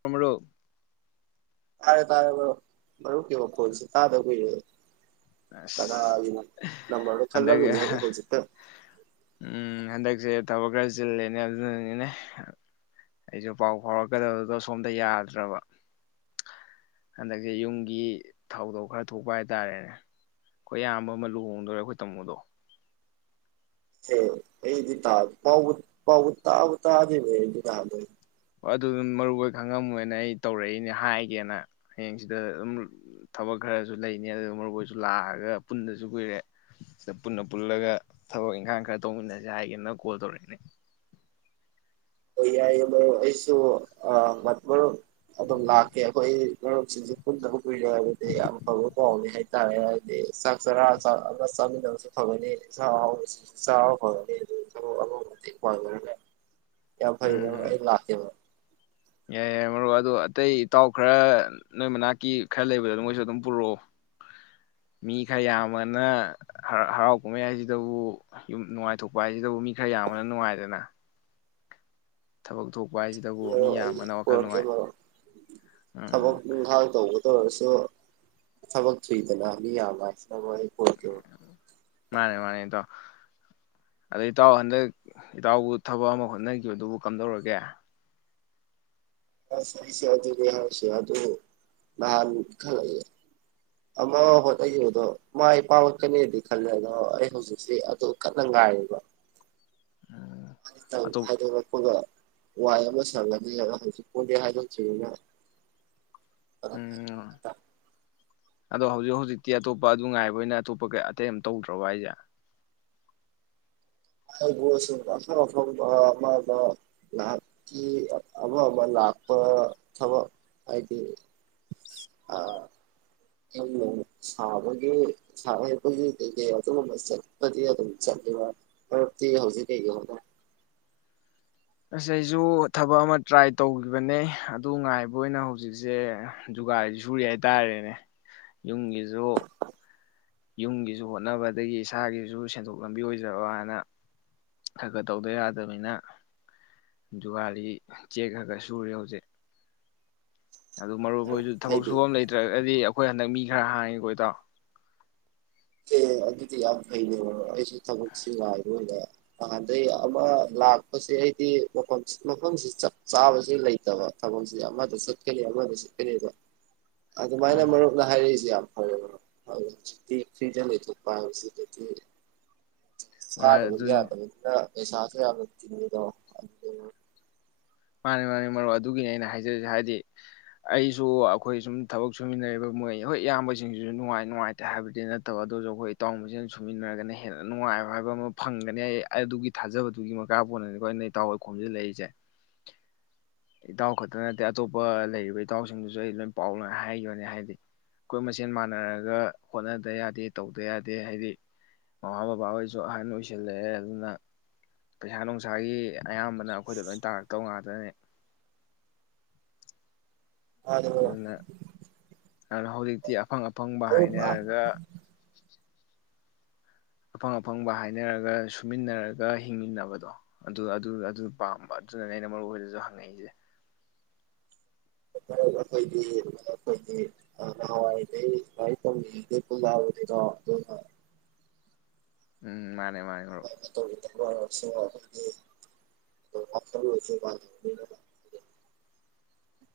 ꯊꯝꯃꯥꯕꯣ ꯇꯥꯔꯦ ꯇꯥꯔꯣꯕꯣ ꯃꯔꯨꯝꯀꯤ ꯃꯥꯈꯣꯏꯜꯁꯦ ꯇꯥꯗꯕ ꯀꯨꯔꯦ ꯑꯁ ꯀꯗꯥꯏ ꯂꯪꯝꯕꯔꯣ ꯍꯟꯗꯛ ꯈꯜꯂꯕꯤꯅꯦ ꯍꯥꯏꯗꯤ ꯍꯧꯖꯤꯛꯇꯥ ꯎꯝ ꯍꯟꯗꯛꯁꯦ ꯊꯕꯛ ꯈꯔ ꯆꯤꯜꯂꯦꯅꯦ ꯑꯗꯨꯅꯅꯤꯅꯦ ꯑꯩꯁꯨ ꯄꯥꯎ ꯐꯥꯎꯔꯛꯀꯗꯕꯗꯨꯗꯣ ꯁꯣꯝꯗ ꯌꯥꯗ꯭ꯔꯕ ꯍꯟꯗꯛꯁꯦ ꯌꯨꯝꯒꯤ ꯊꯧꯗꯧ ꯈꯔ ꯊꯣꯛꯄ ꯍꯥꯏꯇꯥꯔꯦꯅꯦ ꯑꯩꯈꯣꯏ ꯑꯌꯥꯝꯕ ꯑꯃ ꯂꯨꯍꯣꯡꯗꯣꯔꯦ ꯑꯩꯈꯣꯏ ꯇꯥꯃꯣꯗꯣ ꯄꯥꯎ ꯄꯥꯎ [unintelligible] ꯑꯗꯨ ꯑꯗꯨꯝ ꯃꯔꯨꯞ ꯍꯣꯢ ꯈꯪꯉꯝꯃꯣꯏꯅ ꯑꯩ ꯇꯧꯔꯛꯏꯅꯦ ꯍꯥꯏꯒꯦꯅ ꯍꯌꯦꯡ ꯁꯤꯗ ꯑꯗꯨꯝ ꯊꯕꯛ ꯈꯔꯁꯨ ꯂꯩꯅꯤ ꯑꯗꯨ ꯃꯔꯨꯝꯍꯣꯏꯁꯨ ꯂꯥꯛꯑꯒ ꯄꯨꯟꯗꯥꯁꯨ ꯀꯨꯏꯔꯦ ꯁꯤꯗ ꯄꯨꯟꯅ ꯄꯨꯜꯂꯒ ꯊꯕꯛ ꯏꯪꯈꯥꯡ ꯈꯔ ꯇꯧꯃꯤꯟꯅꯁꯦ ꯍꯥꯏꯒꯦꯅ ꯀꯣꯜ ꯇꯧꯔꯛꯏꯅꯦ ꯌꯥꯏꯌꯦ ꯃꯔꯨꯞ ꯑꯩꯁꯨ ꯃꯔꯨꯞ ꯑꯗꯨꯝ ꯂꯥꯛꯀꯦ ꯑꯩꯈꯣꯏ ꯃꯔꯨꯞꯁꯤꯡꯁꯨ ꯄꯨꯟꯗꯕ ꯀꯨꯏꯅ ꯍꯥꯏꯕꯗꯤ ꯌꯥꯝ ꯐꯕ ꯄꯥꯎꯅꯤ ꯍꯥꯏꯇꯥꯔꯦ ꯍꯥꯏꯗꯤ ꯆꯥꯛ ꯆꯔꯥꯥꯛ ꯑꯃ ꯆꯥꯃꯤꯟꯅꯕꯁꯨ ꯐꯒꯅꯤ ꯆꯥꯛ ꯍꯥꯎꯁꯨ ꯆꯥꯕ ꯐꯒꯅꯤ ꯑꯗꯨꯒ ꯑꯃ ꯃꯇꯦꯡ ꯄꯥꯡꯅꯔꯦ ꯌꯥꯝ ꯐꯥꯔꯦ ꯃꯔꯨꯞ ꯎꯝ ꯑꯩ ꯂꯥꯛꯀꯦ ꯌꯥꯏ ꯌꯥꯏ ꯃꯔꯨꯝ ꯑꯗꯣ ꯏꯇꯥꯎ ꯈꯔ ꯅꯣꯏ ꯃꯅꯥꯛꯀꯤ ꯈꯔ ꯂꯩꯕꯗꯣ ꯃꯣꯏꯁꯨ ꯑꯗꯨꯝ ꯄꯨꯔꯛꯑꯣ ꯃꯤ ꯈꯔ ꯌꯥꯝꯕꯅ ꯍꯔꯥꯎ ꯀꯨꯝꯍꯩ ꯍꯥꯏꯁꯤꯗꯕꯨ ꯌꯨꯝ ꯅꯨꯡꯉꯥꯏꯊꯣꯛꯄ ꯍꯥꯏꯁꯤꯗꯕꯨ ꯃꯤ ꯈꯔ ꯌꯥꯝꯕꯅ ꯅꯨꯡꯉꯥꯏꯗꯅ ꯊꯕꯛ ꯊꯣꯛ ꯑꯗ ꯑꯩ ꯄꯨꯔꯛꯀꯦꯕꯣ ꯎꯝ ꯊꯕꯛ ꯏꯪꯈꯥꯡ ꯇꯧꯕ ꯇꯧꯔꯁꯤ ꯑꯗꯣ ꯊꯕꯛ ꯊꯨꯏꯗꯅ ꯃꯤ ꯌꯥꯝꯕ [unintelligible] ꯑꯩ ꯄꯨꯔꯛꯀꯦ ꯃꯥꯅꯦ ꯃꯥꯅꯦ ꯏꯇꯥꯎ ꯑꯗ ꯏꯇꯥꯎ ꯍꯟꯗꯛ ꯏꯇꯥꯎꯕꯨ ꯊꯕꯛ ꯑꯃ ꯍꯣꯠꯅꯈꯤꯕꯗꯨꯕꯨ ꯀꯝꯗꯧꯔꯒꯦ ꯑꯁ ꯑꯩꯁꯦ ꯑꯗꯨꯅꯤ ꯍꯥꯏꯁꯦ ꯑꯗꯨ ꯅꯍꯥꯟ ꯈꯜꯂꯛꯑꯦ ꯑꯃ ꯍꯣꯠꯅꯈꯤꯕꯗꯣ ꯃꯥꯏ ꯄꯠꯀꯅꯦꯗꯤ ꯈꯜꯂꯦ ꯑꯗꯣ ꯑꯩ ꯍꯧꯖꯤꯛꯁꯤ ꯑꯗꯨ ꯀꯟꯅ ꯉꯥꯏꯔꯤꯕ ꯎꯝ ꯑꯗꯨ ꯇꯧꯁꯤ ꯑꯇꯣꯞ ꯍꯥꯏꯗꯣꯂꯛꯄꯒ ꯋꯥꯏ ꯑꯃ ꯁꯪꯉꯅꯤ ꯍꯧꯖꯤꯛ ꯄꯨꯗꯤ ꯍꯥꯏꯗꯣꯛꯇ꯭ꯔꯤꯃꯤꯅ ꯎꯝ ꯑꯗꯣ ꯍꯧꯖꯤꯛ ꯍꯧꯖꯤꯛꯇꯤ ꯑꯇꯣꯞꯄ ꯑꯗꯨ ꯉꯥꯏꯕ ꯑꯣꯏꯅ ꯑꯇꯣꯞꯄ ꯀ ꯑꯇꯩ ꯑꯃ ꯇꯧꯗ꯭ꯔꯕꯣ ꯍꯥꯏꯁꯦ ꯑꯗꯨꯕꯨ ꯑꯐꯪ ꯑꯐꯪꯕ ꯑꯃꯗ ꯉꯥꯏꯍꯥꯛꯀꯤ ꯑꯃ ꯑꯃ ꯂꯥꯛꯄ ꯊꯕꯛ ꯍꯥꯏꯗꯤ ꯑ ꯁꯥꯕꯒꯤ ꯍꯩꯄꯒꯤ ꯀꯩ ꯑꯗꯨꯒꯨꯝꯕ ꯆꯠꯄꯗꯤ ꯑꯗꯨꯝ ꯆꯠꯂꯤꯕ ꯃꯔꯛꯇꯤ ꯍꯧꯖꯤꯛ ꯀꯩꯒꯤ ꯍꯅ ꯑꯁ ꯑꯩꯁꯨ ꯊꯕꯛ ꯑꯃ ꯇ꯭ꯔꯥꯏ ꯇꯧꯈꯤꯕꯅꯦ ꯑꯗꯨ ꯉꯥꯏꯕ ꯑꯣꯏꯅ ꯍꯧꯖꯤꯛꯁꯦ ꯖꯨꯒꯥꯂꯤ ꯁꯨꯔꯤ ꯍꯥꯏꯇꯥꯔꯦꯅꯦ ꯌꯨꯝꯒꯤꯁꯨ ꯌꯨꯝꯒꯤꯁꯨ ꯍꯣꯠꯅꯕ ꯑꯗꯒꯤ ꯏꯁꯥꯒꯤꯁꯨ ꯁꯦꯟꯊꯣꯛ ꯂꯝꯕꯤ ꯑꯣꯏꯖꯕꯅ ꯈꯔ ꯈꯔ ꯇꯧꯗ ꯌꯥꯗꯕꯅꯤꯅ ꯗꯨꯨꯒꯥꯂꯤ ꯆꯦꯛ ꯈꯔ ꯈꯔ ꯁꯨꯔꯦ ꯍꯧꯖꯤꯛ ꯑꯗꯨ ꯃꯔꯨꯞ ꯍꯣꯏꯁꯨ ꯊꯕꯛ ꯍꯥꯏꯗꯤ ꯁꯨꯐꯝ ꯂꯩꯇ꯭ꯔ ꯗꯤ ꯑꯩꯈꯣꯏ ꯍꯟꯗꯛ ꯃꯤ ꯈꯔ ꯍꯥꯡꯉꯤ ꯀꯣ ꯏꯇꯥꯎ ꯑꯦ ꯑꯗꯨꯗꯤ ꯌꯥꯝ ꯐꯩꯅꯦ ꯃꯔꯨꯞ ꯑꯩꯁꯨ ꯊꯕꯛꯁꯤ ꯉꯥꯏꯕꯑꯣꯏꯅ ꯅꯍꯥꯟꯗꯩ ꯑꯃ ꯂꯥꯛꯄꯁꯦ ꯑꯩꯗꯤ ꯃꯐꯝ ꯃꯐꯝꯁꯤ ꯆꯞ ꯆꯥꯕꯕꯁꯤ ꯂꯩꯇꯕ ꯊꯕꯛꯁꯤ ꯑꯃꯗ ꯆꯠꯀꯅꯤ ꯑꯃꯗ ꯆꯠꯀꯅꯤꯕ ꯑꯗꯨꯃꯥꯏꯅ ꯎꯝ ꯃꯔꯨꯞꯅ ꯍꯥꯏꯔꯛꯏꯁꯦ ꯌꯥꯝ ꯑꯧ ꯑꯧ ꯍꯧꯖꯤꯛꯇꯤ ꯗ ꯊꯨꯄꯥꯏ ꯍꯧꯁꯤ ꯊ [unintelligible] ꯆꯥꯗꯕꯗꯤ ꯑꯗꯨꯅꯤ ꯌꯥꯗꯕꯅꯤꯅ ꯄꯩꯁꯥꯁꯨ ꯌꯥꯝꯅ ꯇꯤꯡꯉꯤꯗꯣ ꯃꯥꯅꯤ ꯃꯥꯅꯤ ꯃꯔꯨꯞ ꯑꯗꯨꯒꯤꯅꯤ ꯑꯩꯅ ꯍꯥꯏꯖꯔꯤꯁꯦ ꯍꯥꯏꯗꯤ ꯑꯩꯁꯨ ꯑꯩꯈꯣꯏ ꯁꯨꯝ ꯊꯕꯛ ꯁꯨꯃꯤꯟꯅꯔꯤꯕ ꯃꯣꯏ ꯍꯣꯏ ꯏꯌꯥꯝꯕꯁꯤꯡꯁꯤꯁꯨ ꯅꯨꯡꯉꯥꯏ ꯅꯨꯡꯉꯥꯏꯇꯦ ꯍꯥꯏꯕꯗꯤ ꯅꯠꯇꯕ ꯑꯗꯨꯁꯨ ꯑꯩꯈꯣꯏ ꯏꯇꯥꯎ ꯃꯁꯤꯡ ꯁꯨꯃꯤꯟꯅꯔꯒꯅ ꯍꯦꯟꯅ ꯅꯨꯡꯉꯥꯏꯕ ꯍꯥꯏꯕ ꯑꯃ ꯐꯪꯒꯅꯤ ꯑꯩ ꯑꯗꯨꯒꯤ ꯊꯥꯖꯕꯗꯨꯒꯤ ꯃꯈꯥ ꯄꯣꯟꯅꯅꯤꯀꯣ ꯑꯩꯅ ꯏꯇꯥꯎꯈꯣꯏ ꯈꯣꯝꯖꯤꯜꯂꯛꯏꯁꯦ ꯏꯇꯥꯎ ꯈꯛꯇ ꯅꯠꯇꯦ ꯑꯇꯣꯞꯄ ꯂꯩꯔꯤꯕ ꯏꯇꯥꯎꯁꯤꯡꯗꯨꯁꯨ ꯑꯩ ꯂꯣꯏ ꯄꯥꯎ ꯂꯣꯏ ꯍꯥꯏꯈ꯭ꯔꯒꯦ ꯍꯥꯏꯗꯤ ꯑꯩꯈꯣꯏ ꯃꯁꯦꯟ ꯃꯥꯟꯅꯔꯒ ꯍꯣꯠꯅꯗ ꯌꯥꯗꯦ ꯇꯧꯗ ꯌꯥꯗꯦ ꯍꯥꯏꯗꯤ ꯃꯃꯥ ꯕꯕꯥ ꯍꯣꯏꯁꯨ ꯑꯍꯟ ꯑꯣꯏꯁꯤꯜꯂꯛꯑꯦ ꯑꯗꯨꯅ ꯄꯩꯁꯥ ꯅꯨꯡꯁꯥꯒꯤ ꯑꯌꯥꯝꯕꯅ ꯑꯩꯈꯣꯏꯗ ꯂꯣꯏꯅ ꯇꯥꯔꯛꯇꯧꯕ ꯉꯥꯛꯇꯅꯤ ꯑꯗꯨ ꯍꯧꯖꯥꯡ ꯇꯥ ꯑꯐꯪ ꯑꯐꯪꯕ ꯍꯥꯏꯅꯔꯒ ꯑꯐꯪ ꯑꯐꯪꯕ ꯍꯥꯏꯅꯔꯒ ꯁꯨꯃꯤꯟꯅꯔꯒ ꯍꯤꯡꯃꯤꯟꯅꯕꯗꯣ ꯑꯗꯨ ꯑꯗꯨ ꯄꯥꯝꯕ ꯑꯗꯨꯅꯅꯦ ꯑꯩꯅ ꯃꯔꯨꯞ ꯍꯣꯏꯗꯁꯨ ꯍꯪꯉꯛꯏꯁꯦ ꯑꯩꯈꯣꯏꯗꯤ ꯅꯈꯣꯏꯗꯤ ꯅꯍꯥꯟꯋꯥꯏꯗꯩ ꯂꯥꯏꯔꯤꯛ ꯇꯧꯔꯤꯉꯩꯗꯩ ꯄꯨꯟꯂꯛꯑꯕꯅꯤꯗꯣ ꯑꯗꯨꯅ ꯎꯝ ꯃꯥꯅꯤ ꯃꯥꯅꯤ ꯃꯥꯅꯤ ꯃꯔꯨꯞ [inaudible]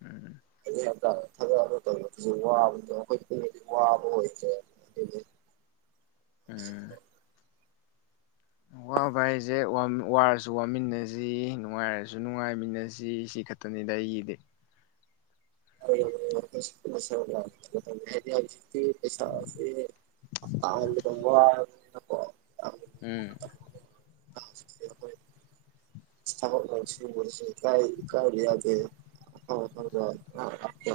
ꯎꯝ ꯑꯗꯨ ꯌꯥꯝꯇꯥ ꯊꯥꯗꯛꯑꯒ ꯇꯧꯕꯔꯁꯨ ꯋꯥꯕꯗꯣ ꯑꯩꯈꯣꯏ ꯄꯨꯗꯤ ꯋꯥꯕ ꯑꯣꯏꯗꯦ ꯑꯗꯨꯗꯤ ꯎꯝ ꯋꯥꯕꯥ ꯍꯥꯏꯁꯦ ꯋꯥꯔꯁꯨ ꯋꯥꯃꯤꯟꯅꯁꯤ ꯅꯨꯡꯉꯥꯏꯔꯁꯨ ꯅꯨꯡꯉꯥꯏꯃꯤꯟꯅꯁꯤ ꯁꯤ ꯈꯛꯇꯅꯤꯗ ꯑꯩꯒꯤꯗꯤ ꯍꯣꯏꯌꯦ ꯍꯣꯏꯌꯦ ꯑꯩꯈꯣꯏꯒꯤꯁꯨ ꯁꯔꯨꯛ ꯂꯥꯛꯀꯅꯤꯗ ꯍꯥꯏꯗꯤ ꯍꯧꯖꯤꯛꯇꯤ ꯄꯩꯁꯥꯁꯦ ꯇꯥꯟꯕꯗ ꯋꯥꯔꯕꯅꯤꯅꯀꯣ ꯌꯥꯝ ꯎꯝ [unintelligible] ꯍꯣꯏ ꯊ ꯁꯨꯔꯁꯦ ꯀꯥꯏ ꯀꯥꯏꯌꯥꯗ ꯈ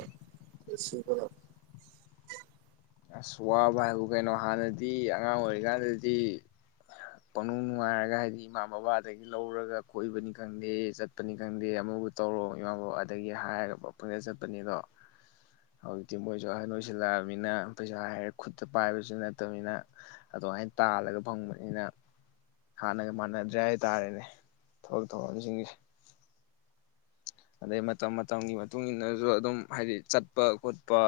ꯑꯁ ꯋꯥꯕ ꯍꯥꯏꯕꯨ ꯀꯩꯅꯣ ꯍꯥꯟꯅꯗꯤ ꯑꯉꯥꯡ ꯑꯣꯏꯔꯤꯀꯥꯟꯗꯗꯤ ꯄꯡꯅꯨꯡ ꯅꯨꯡꯉꯥꯏꯔꯒ ꯍꯥꯏꯗꯤ ꯏꯃꯥ ꯕꯕꯥꯗꯒꯤ ꯂꯧꯔꯒ ꯀꯣꯏꯕꯅꯤ ꯈꯪꯗꯦ ꯆꯠꯄꯅꯤ ꯈꯪꯗꯦ ꯑꯃꯕꯨ ꯇꯧꯔꯣ ꯏꯃꯥ ꯕꯕꯥꯗꯒꯤ ꯍꯥꯏꯔꯒ ꯄꯪꯆꯠꯇ ꯆꯠꯄꯅꯤꯗꯣ ꯍꯧꯖꯤꯛꯇꯤ ꯃꯣꯏꯁꯨ ꯑꯍꯟ ꯑꯣꯏꯁꯤꯜꯂꯛꯑꯝꯅꯤꯅ ꯄꯩꯁꯥ ꯍꯥꯏꯔꯦ ꯈꯨꯠꯇ ꯄꯥꯏꯕꯁꯨ ꯅꯠꯇꯕꯅꯤꯅ ꯑꯗꯨꯃꯥꯏꯅ ꯇꯥꯜꯂꯒ ꯐꯪꯕꯅꯤꯅ ꯍꯥꯟꯅꯒ ꯃꯥꯟꯅꯗ꯭ꯔꯦ ꯍꯥꯏꯇꯥꯔꯦꯅꯦ ꯊꯕꯛ ꯊꯧꯔꯝꯁꯤꯡꯁꯦ ꯑꯗꯩ ꯃꯇꯝ ꯃꯇꯝꯒꯤ ꯃꯇꯨꯡ ꯏꯟꯅꯁꯨ ꯑꯗꯨꯝ ꯍꯥꯏꯗꯤ ꯆꯠꯄ ꯈꯣꯠꯄ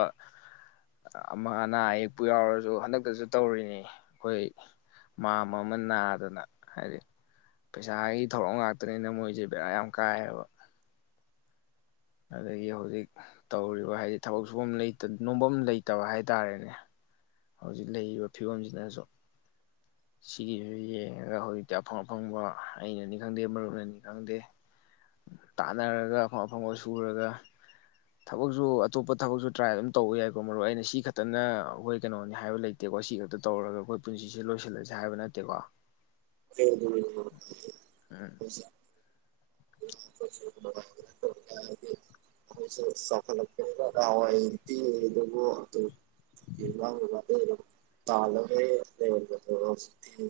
ꯑꯃ ꯑꯅꯥ ꯑꯌꯦꯛꯄꯨ ꯌꯥꯎꯔꯁꯨ ꯍꯟꯗꯛꯇꯁꯨ ꯇꯧꯔꯤꯅꯤ ꯑꯩꯈꯣꯏ ꯃꯥꯝꯃ ꯑꯃ ꯑꯃ ꯅꯥꯗꯅ ꯍꯥꯏꯗꯤ ꯄꯩꯁꯥꯒꯤ ꯊꯧꯔꯝ ꯉꯥꯛꯇꯅꯤꯅ ꯃꯣꯏꯁꯦ ꯕꯦꯔꯥ ꯌꯥꯝ ꯀꯥꯏꯌꯦꯕ ꯑꯗꯒꯤ ꯍꯧꯖꯤꯛ ꯇꯧꯔꯤꯕ ꯍꯥꯏꯗꯤ ꯊꯕꯛ ꯁꯨꯐꯝꯇ ꯅꯣꯐꯝ ꯂꯩꯇꯕ ꯍꯥꯏꯇꯥꯥꯔꯦꯅꯦ ꯍꯧꯖꯤꯛ ꯂꯩꯔꯤꯕ ꯐꯤꯕꯝꯁꯤꯗꯁꯨ ꯁꯤꯒꯤꯁꯨ ꯌꯦꯡꯉꯒ ꯍꯧꯖꯤꯛꯇꯤ ꯑꯐꯪ ꯑꯐꯪꯕ ꯑꯩꯅꯅꯤ ꯈꯪꯗꯦ ꯃꯔꯨꯞꯅꯅꯤ ꯈꯪꯗꯦ ꯇꯥꯟꯅꯔꯒ ꯑꯐꯪ ꯑꯐꯪꯕ ꯁꯨꯔꯒ ꯊꯕꯛꯁꯨ ꯑꯇꯣꯞꯄ ꯊꯕꯛꯁꯨ ꯇ꯭ꯔꯥꯏ ꯑꯗꯨꯝ ꯇꯧꯕ ꯌꯥꯏꯀꯣ ꯃꯔꯨ ꯑꯩꯅ ꯁꯤ ꯈꯛꯇꯅ ꯑꯩꯈꯣꯏ ꯀꯩꯅꯣꯅꯤ ꯍꯥꯏꯕ ꯂꯩꯇꯦꯀꯣ ꯁꯤ ꯈꯛꯇ ꯇꯧꯔꯒ ꯑꯩꯈꯣꯏ ꯄꯨꯟꯁꯤꯁꯦ ꯂꯣꯏꯁꯤꯜꯂꯁꯤ ꯍꯥꯏꯕ ꯅꯠꯇꯦꯀꯣ ꯎꯝ [unintelligible] [unintelligible] ꯇꯂꯔ ꯂꯩ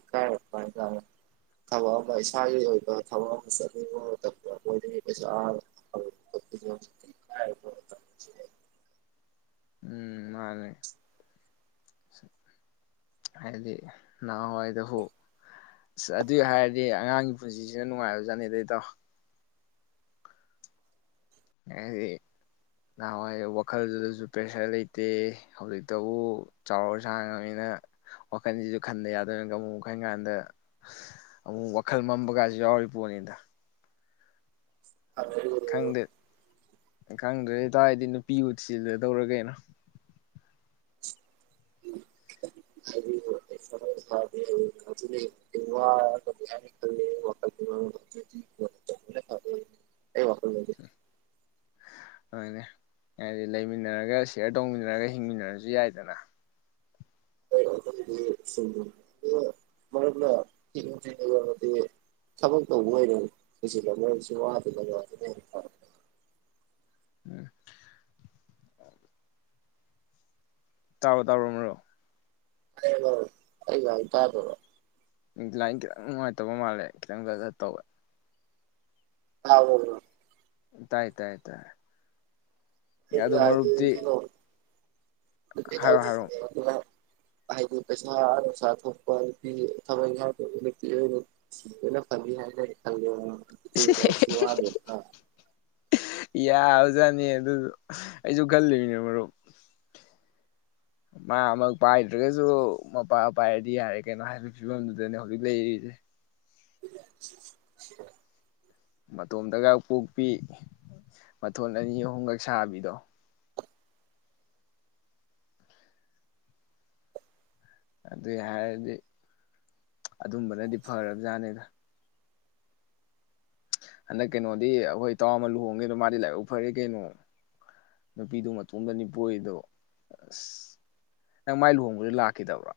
ꯀ ꯑꯗꯨꯃꯥꯏꯇꯥꯔꯦ ꯊꯕꯛ ꯑꯃ ꯏꯁꯥꯒꯤ ꯑꯣꯏꯕ ꯊꯕꯛ ꯑꯃ ꯆꯠꯅꯤꯡꯕ ꯃꯇꯝꯗ ꯑꯣꯏꯅꯤꯡꯉ ꯀꯩꯁꯥ ꯑ ꯍꯧꯖꯤꯛꯇ ꯎꯝ ꯃꯥꯅꯦ ꯍꯥꯏꯗꯤ ꯅꯍꯥꯟꯋꯥꯏꯗ ꯍꯨ ꯑꯁ ꯑꯗꯨꯏ ꯍꯥꯏꯔꯗꯤ ꯑꯉꯥꯡꯒꯤ ꯄꯨꯟꯁꯤꯁꯤꯅ ꯅꯨꯡꯉꯥꯏꯕꯖꯥꯠꯅꯤ ꯏꯇꯥꯎ ꯍꯥꯏꯗꯤ ꯅꯍꯥꯟꯋꯥꯏ ꯋꯥꯈꯜꯗꯨꯗꯁꯨ ꯄ꯭ꯔꯦꯁꯔ ꯂꯩꯇꯦ ꯍꯧꯖꯤꯛꯇꯕꯨ ꯆꯥꯎꯔ ꯁꯥꯥꯡꯉꯕꯅꯤꯅ ꯋꯥꯈꯜꯁꯤꯁꯨ ꯈꯟꯗ ꯌꯥꯗꯣꯏꯅꯤꯒ ꯑꯃꯨꯛ ꯈꯟ ꯀꯥꯟꯗ ꯑꯃꯨꯛ ꯋꯥꯈꯜ ꯃꯝꯕꯒꯁꯨ ꯌꯥꯎꯔꯤ ꯄꯣꯠꯅꯤꯗ ꯑꯗꯨꯦ ꯈꯪꯗꯦ ꯈꯪꯗ꯭ꯔꯦꯇꯥꯔꯗꯤ ꯅꯨꯄꯤꯕꯨꯁꯤꯗ ꯇꯧꯔ ꯀꯩꯅꯣ [inaudible] ꯋꯥ ꯀ ꯋꯥ ꯑꯗꯨꯅꯦ ꯍꯥꯏꯗꯤ ꯂꯩꯃꯤꯟꯅꯔꯒ ꯁꯤꯌꯥꯔ ꯇꯧꯃꯤꯟꯅꯔꯒ ꯍꯤꯡꯃꯤꯟꯅꯔꯁꯨ ꯌꯥꯏꯗꯅ ꯑꯩꯈꯣꯏꯗꯤ ꯃꯔꯝ ꯍꯤꯁꯤꯕ ꯑꯃꯗꯤ ꯊꯕꯛ ꯇꯧꯕ ꯑꯣꯏꯅ ꯍꯨꯖꯤꯜꯕ ꯃꯔꯝꯁꯨ ꯋꯥꯗꯅ ꯑꯗꯨꯅ ꯍꯦꯟꯅ ꯐꯔꯛ ꯎꯝ ꯇꯥꯔꯣ ꯇꯥꯔꯣ ꯃꯔꯨꯞ ꯑꯔꯦ ꯑꯩꯉꯥꯡ ꯇꯥꯗꯔꯥꯕ ꯂꯥꯏ ꯈꯤꯇꯪ ꯅꯨꯡꯉꯥꯏꯇꯕ ꯃꯥꯜꯂꯦ ꯈꯤꯇꯪ ꯈꯠ ꯈꯠ ꯇꯧꯋꯦ ꯇꯥꯕꯔꫭ ꯇꯥꯏ ꯇꯥꯏ ꯑꯗꯨ ꯃꯔꯨꯞꯇꯤ ꯑꯩꯗꯤꯅ ꯐꯋꯇꯤ ꯍꯥꯏꯔꯣ ꯍꯥꯏꯔꯣ ꯊꯥꯎꯖꯟ ꯍꯥꯏꯗꯤ ꯄꯩꯁꯥ ꯅꫭꯡꯁꯥ ꯊꫭꯛꯞ [unintelligible] [unintelligible] ꯌꯥ ꯑꯣꯖꯥꯅꯤ ꯑꯗꯨꯁꯨ ꯑꯩꯁꯨ ꯈꯜꯂꯤꯕꯅꯦ ꯃꯔꯨꯞ ꯃꯥ ꯑꯃ ꯄꯥꯏꯗ꯭ꯔꯒꯁꯨ ꯃꯄꯥ ꯄꯥꯏꯔꯗꯤ ꯌꯥꯔꯦ ꯀꯩꯅꯣ ꯍꯥꯏꯕꯒꯤ ꯐꯤꯕꯝꯗꯨꯗꯅꯦ ꯍꯧꯖꯤꯛ ꯂꯩꯔꯤꯁꯦ [inaudible] ꯃꯇꯣꯝꯇꯒ ꯄꯣꯛꯄꯤ ꯃꯊꯣꯟ ꯑꯅꯤ ꯑꯍꯨꯝꯈꯛ ꯁꯥꯕꯤꯗꯣ ꯑꯗꯨꯏ ꯌꯥꯔꯗꯤ ꯑꯗꯨꯝꯕꯅꯗꯤ ꯐꯔꯕꯖꯥꯠꯅꯤꯗ ꯍꯟꯗꯛ ꯀꯩꯅꯣꯗꯤ ꯑꯩꯈꯣꯏ ꯇꯥꯎ ꯑꯃ ꯂꯨꯍꯣꯡꯒꯦꯗꯣ ꯃꯥꯗꯤ ꯂꯥꯏꯕꯛ ꯐꯔꯦ ꯀꯩꯅꯣ ꯅꯨꯄꯤꯗꯨ ꯃꯇꯣꯝꯗ ꯅꯤꯄꯣꯏꯗꯣ ꯑꯁ ꯅꯪ ꯃꯥꯏ ꯂꯨꯍꯣꯡꯕꯗ ꯂꯥꯛꯈꯤꯗꯕ꯭ꯔꯥ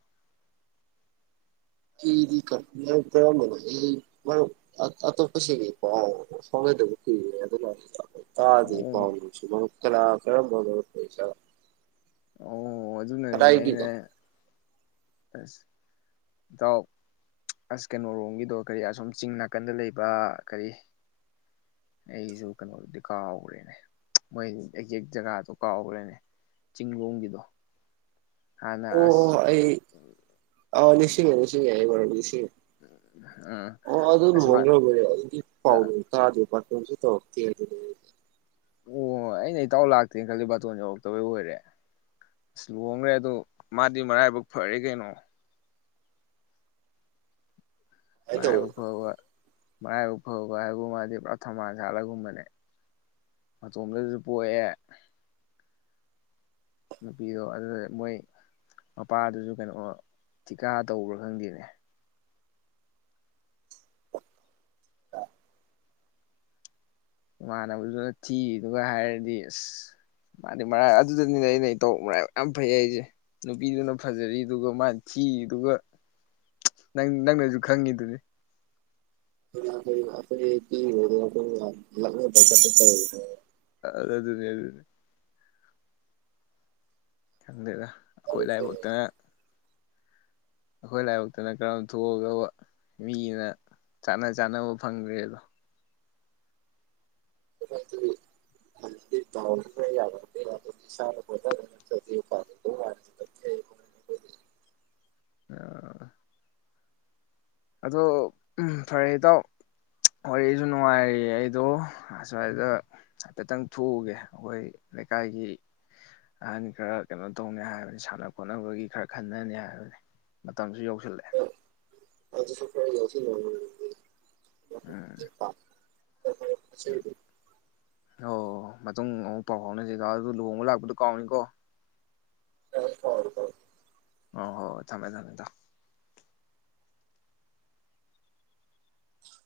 ꯀꯗꯤ ꯀꯔꯝꯕ ꯃꯔ ꯑꯇꯣꯞꯄ ꯁꯤꯒꯤꯥꯎ ꯐꯥꯎꯉꯗꯕ ꯀ ꯑꯗꯨ ꯇꯥꯗꯔꯤ ꯑꯣ ꯄꯥꯎꯁꯤ ꯀꯅꯥ ꯀꯔꯝꯕ ꯃꯔꯨꯞ ꯑꫭꯏꯖꯠ ꯑꯣ ꯑꯣ ꯑꯗꯨꯅꯅꯤ ꯑꯩꯅ ꯑꯖ ꯏꯇꯥꯎ ꯑꯁ ꯀꯩꯅꯔꯣꯝꯒꯤꯗꯣ ꯀꯔꯤ ꯑꯁꯨꯝ ꯆꯤꯡ ꯅꯥꯀꯟꯗ ꯂꯩꯕ ꯀꯔꯤ ꯑꯩꯁꯨ ꯀꯩꯅꯣꯗꯨꯗꯤ ꯀꯥꯎꯈ꯭ꯔꯦꯅꯦ ꯃꯣꯏ ꯑꯦꯛꯖꯦꯛ ꯖꯒꯥꯗꯣ ꯀꯥꯎꯈ꯭ꯔꯦꯅꯦ ꯆꯤꯡ ꯂꯣꯝꯒꯤꯗꯣ ꯍꯥꯟꯅ ꯑꯣ ꯑꯁ ꯑꯣ ꯅꯤꯡꯁꯤꯡꯤꯡꯉ ꯅꯤꯡꯆꯤꯡꯉ ꯍꯥꯏꯣ ꯎꯝ ꯑꯣ ꯑꯗꯨ ꯑꯁ ꯃꯥ ꯂꯨꯍꯣꯡꯒꯔꯕꯣꯏꯔꯦ [unintelligible] ꯄꯥꯎꯅꯣꯡ ꯇꯥꯗꯦ ꯕꯥꯔꯇꯣꯟꯁꯨ ꯇꯧꯔꯛꯇꯦ ꯑꯣ ꯑꯩꯅ ꯏꯇꯥꯎ ꯂꯥꯛꯇꯦꯅ ꯈꯜꯂꯤ ꯕꯥꯇꯣꯟ ꯌꯧꯔꯛꯇꯕꯩ ꯑꯣꯏꯔꯦ ꯑꯁ ꯂꯨꯍꯣꯡꯒꯔ꯭ꯦ ꯑꯗꯨ ꯃꯥꯗꯤ ꯃꯔꯥꯏꯕꯛ ꯐꯔꯦ ꯀꯩꯅꯣ ꯁꯨꯃꯥꯏꯅ ꯇꯧꯋꯦ ꯃꯔꯥꯏꯕꯛ ꯐꯕ ꯃꯔꯥꯏꯕꯛ ꯐꯕ ꯍꯥꯏꯕꯨ ꯃꯥꯗꯤ ꯄꯨꯔꯥ ꯊꯝꯕꯥꯜ ꯁꯥꯠꯂꯒꯨꯝꯕꯅꯦ ꯃꯇꯣꯝꯇꯁꯨ ꯄꯣꯛꯑꯦ ꯅꯨꯄꯤꯗꯣ ꯑꯗꯨꯗ ꯃꯣꯏ ꯃꯄꯥꯗꯨꯁꯨ ꯀꯩꯅꯣ ꯊꯤꯀꯥ ꯇꯧꯕ꯭ꯔꯥ ꯈꯪꯗꯦꯅꯦ ꯏꯃꯥꯟꯅꯕꯗꯨꯅ ꯊꯤꯔꯤꯗꯨꯒ ꯍꯥꯏꯔꯗꯤ ꯑꯁ ꯃꯥꯗꯤ ꯃꯔꯥꯏ ꯑꯗꯨꯗꯅꯤꯅ ꯑꯩꯅ ꯏꯇꯧ ꯃꯔꯥꯏꯕꯛ ꯌꯥꯝ ꯐꯩ ꯍꯥꯏꯁꯦ ꯅꯨꯄꯤꯗꯨꯅ ꯐꯖꯔꯤꯗꯨꯒ ꯃꯥꯗꯤ ꯊꯤꯔꯤꯗꯨꯒ ꯅꯪ ꯅꯪꯅꯁꯨ ꯈꯪꯉꯤꯗꯨꯅꯤ [unintelligible] ꯑꯗꯨꯅꯦ ꯑꯗꯨꯅꯦ ꯈꯪꯗꯦꯗ ꯑꯈꯣꯏ ꯂꯥꯏꯕꯛꯇꯅ ꯑꯈꯣꯏ ꯂꯥꯏꯕꯛꯇꯅ ꯀꯔꯝ ꯊꯣꯛꯑꯒꯕ ꯃꯤꯒꯤꯅ ꯆꯥꯅ ꯆꯥꯅꯕ ꯐꯪꯒꯔ꯭ꯦꯗꯣ [unintelligible] [unintelligible] [unintelligible] ꯑꯗꯣ ꯐꯔꯦ ꯏꯇꯥꯎ ꯋꯥꯔꯤꯁꯨ ꯅꯨꯡꯉꯥꯏꯔꯤ ꯑꯩꯗꯣ ꯑꯁ꯭ꯋꯥꯏꯗ ꯍꯥꯏꯐꯦꯠꯇꯪ ꯊꯣꯛꯎꯒꯦ ꯑꯩꯈꯣꯏ ꯂꯩꯀꯥꯏꯒꯤ ꯑꯍꯟ ꯈꯔ ꯀꯩꯅꯣ ꯇꯧꯅꯤ ꯍꯥꯏꯕꯅꯤ ꯁꯥꯟꯅ ꯈꯣꯠꯅꯕꯒꯤ ꯈꯔ ꯈꯟꯅꯅꯤ ꯍꯥꯏꯕꯅꯤ ꯃꯇꯝꯁꯨ ꯌꯧꯁꯤꯜꯂꯛꯑꯦ [unintelligible] [unintelligible] ꯎꯝ [unintelligible] ꯎꯝ [unintelligible] ꯑꯣ ꯃꯇꯨꯡ ꯑꯃꯨꯛ ꯄꯥꯎ ꯐꯥꯎꯅꯁꯤ ꯑꯗꯨ ꯂꯨꯍꯣꯡꯕ ꯂꯥꯛꯄꯗꯨ ꯀꯥꯎꯅꯤꯀꯣ ꯈꯔ ꯐꯥꯎꯔꯦ ꯍꯣ ꯍꯣ ꯍꯣꯏ ꯊꯝꯃꯦ ꯊꯝꯃꯦ ꯊꯝꯃꯦ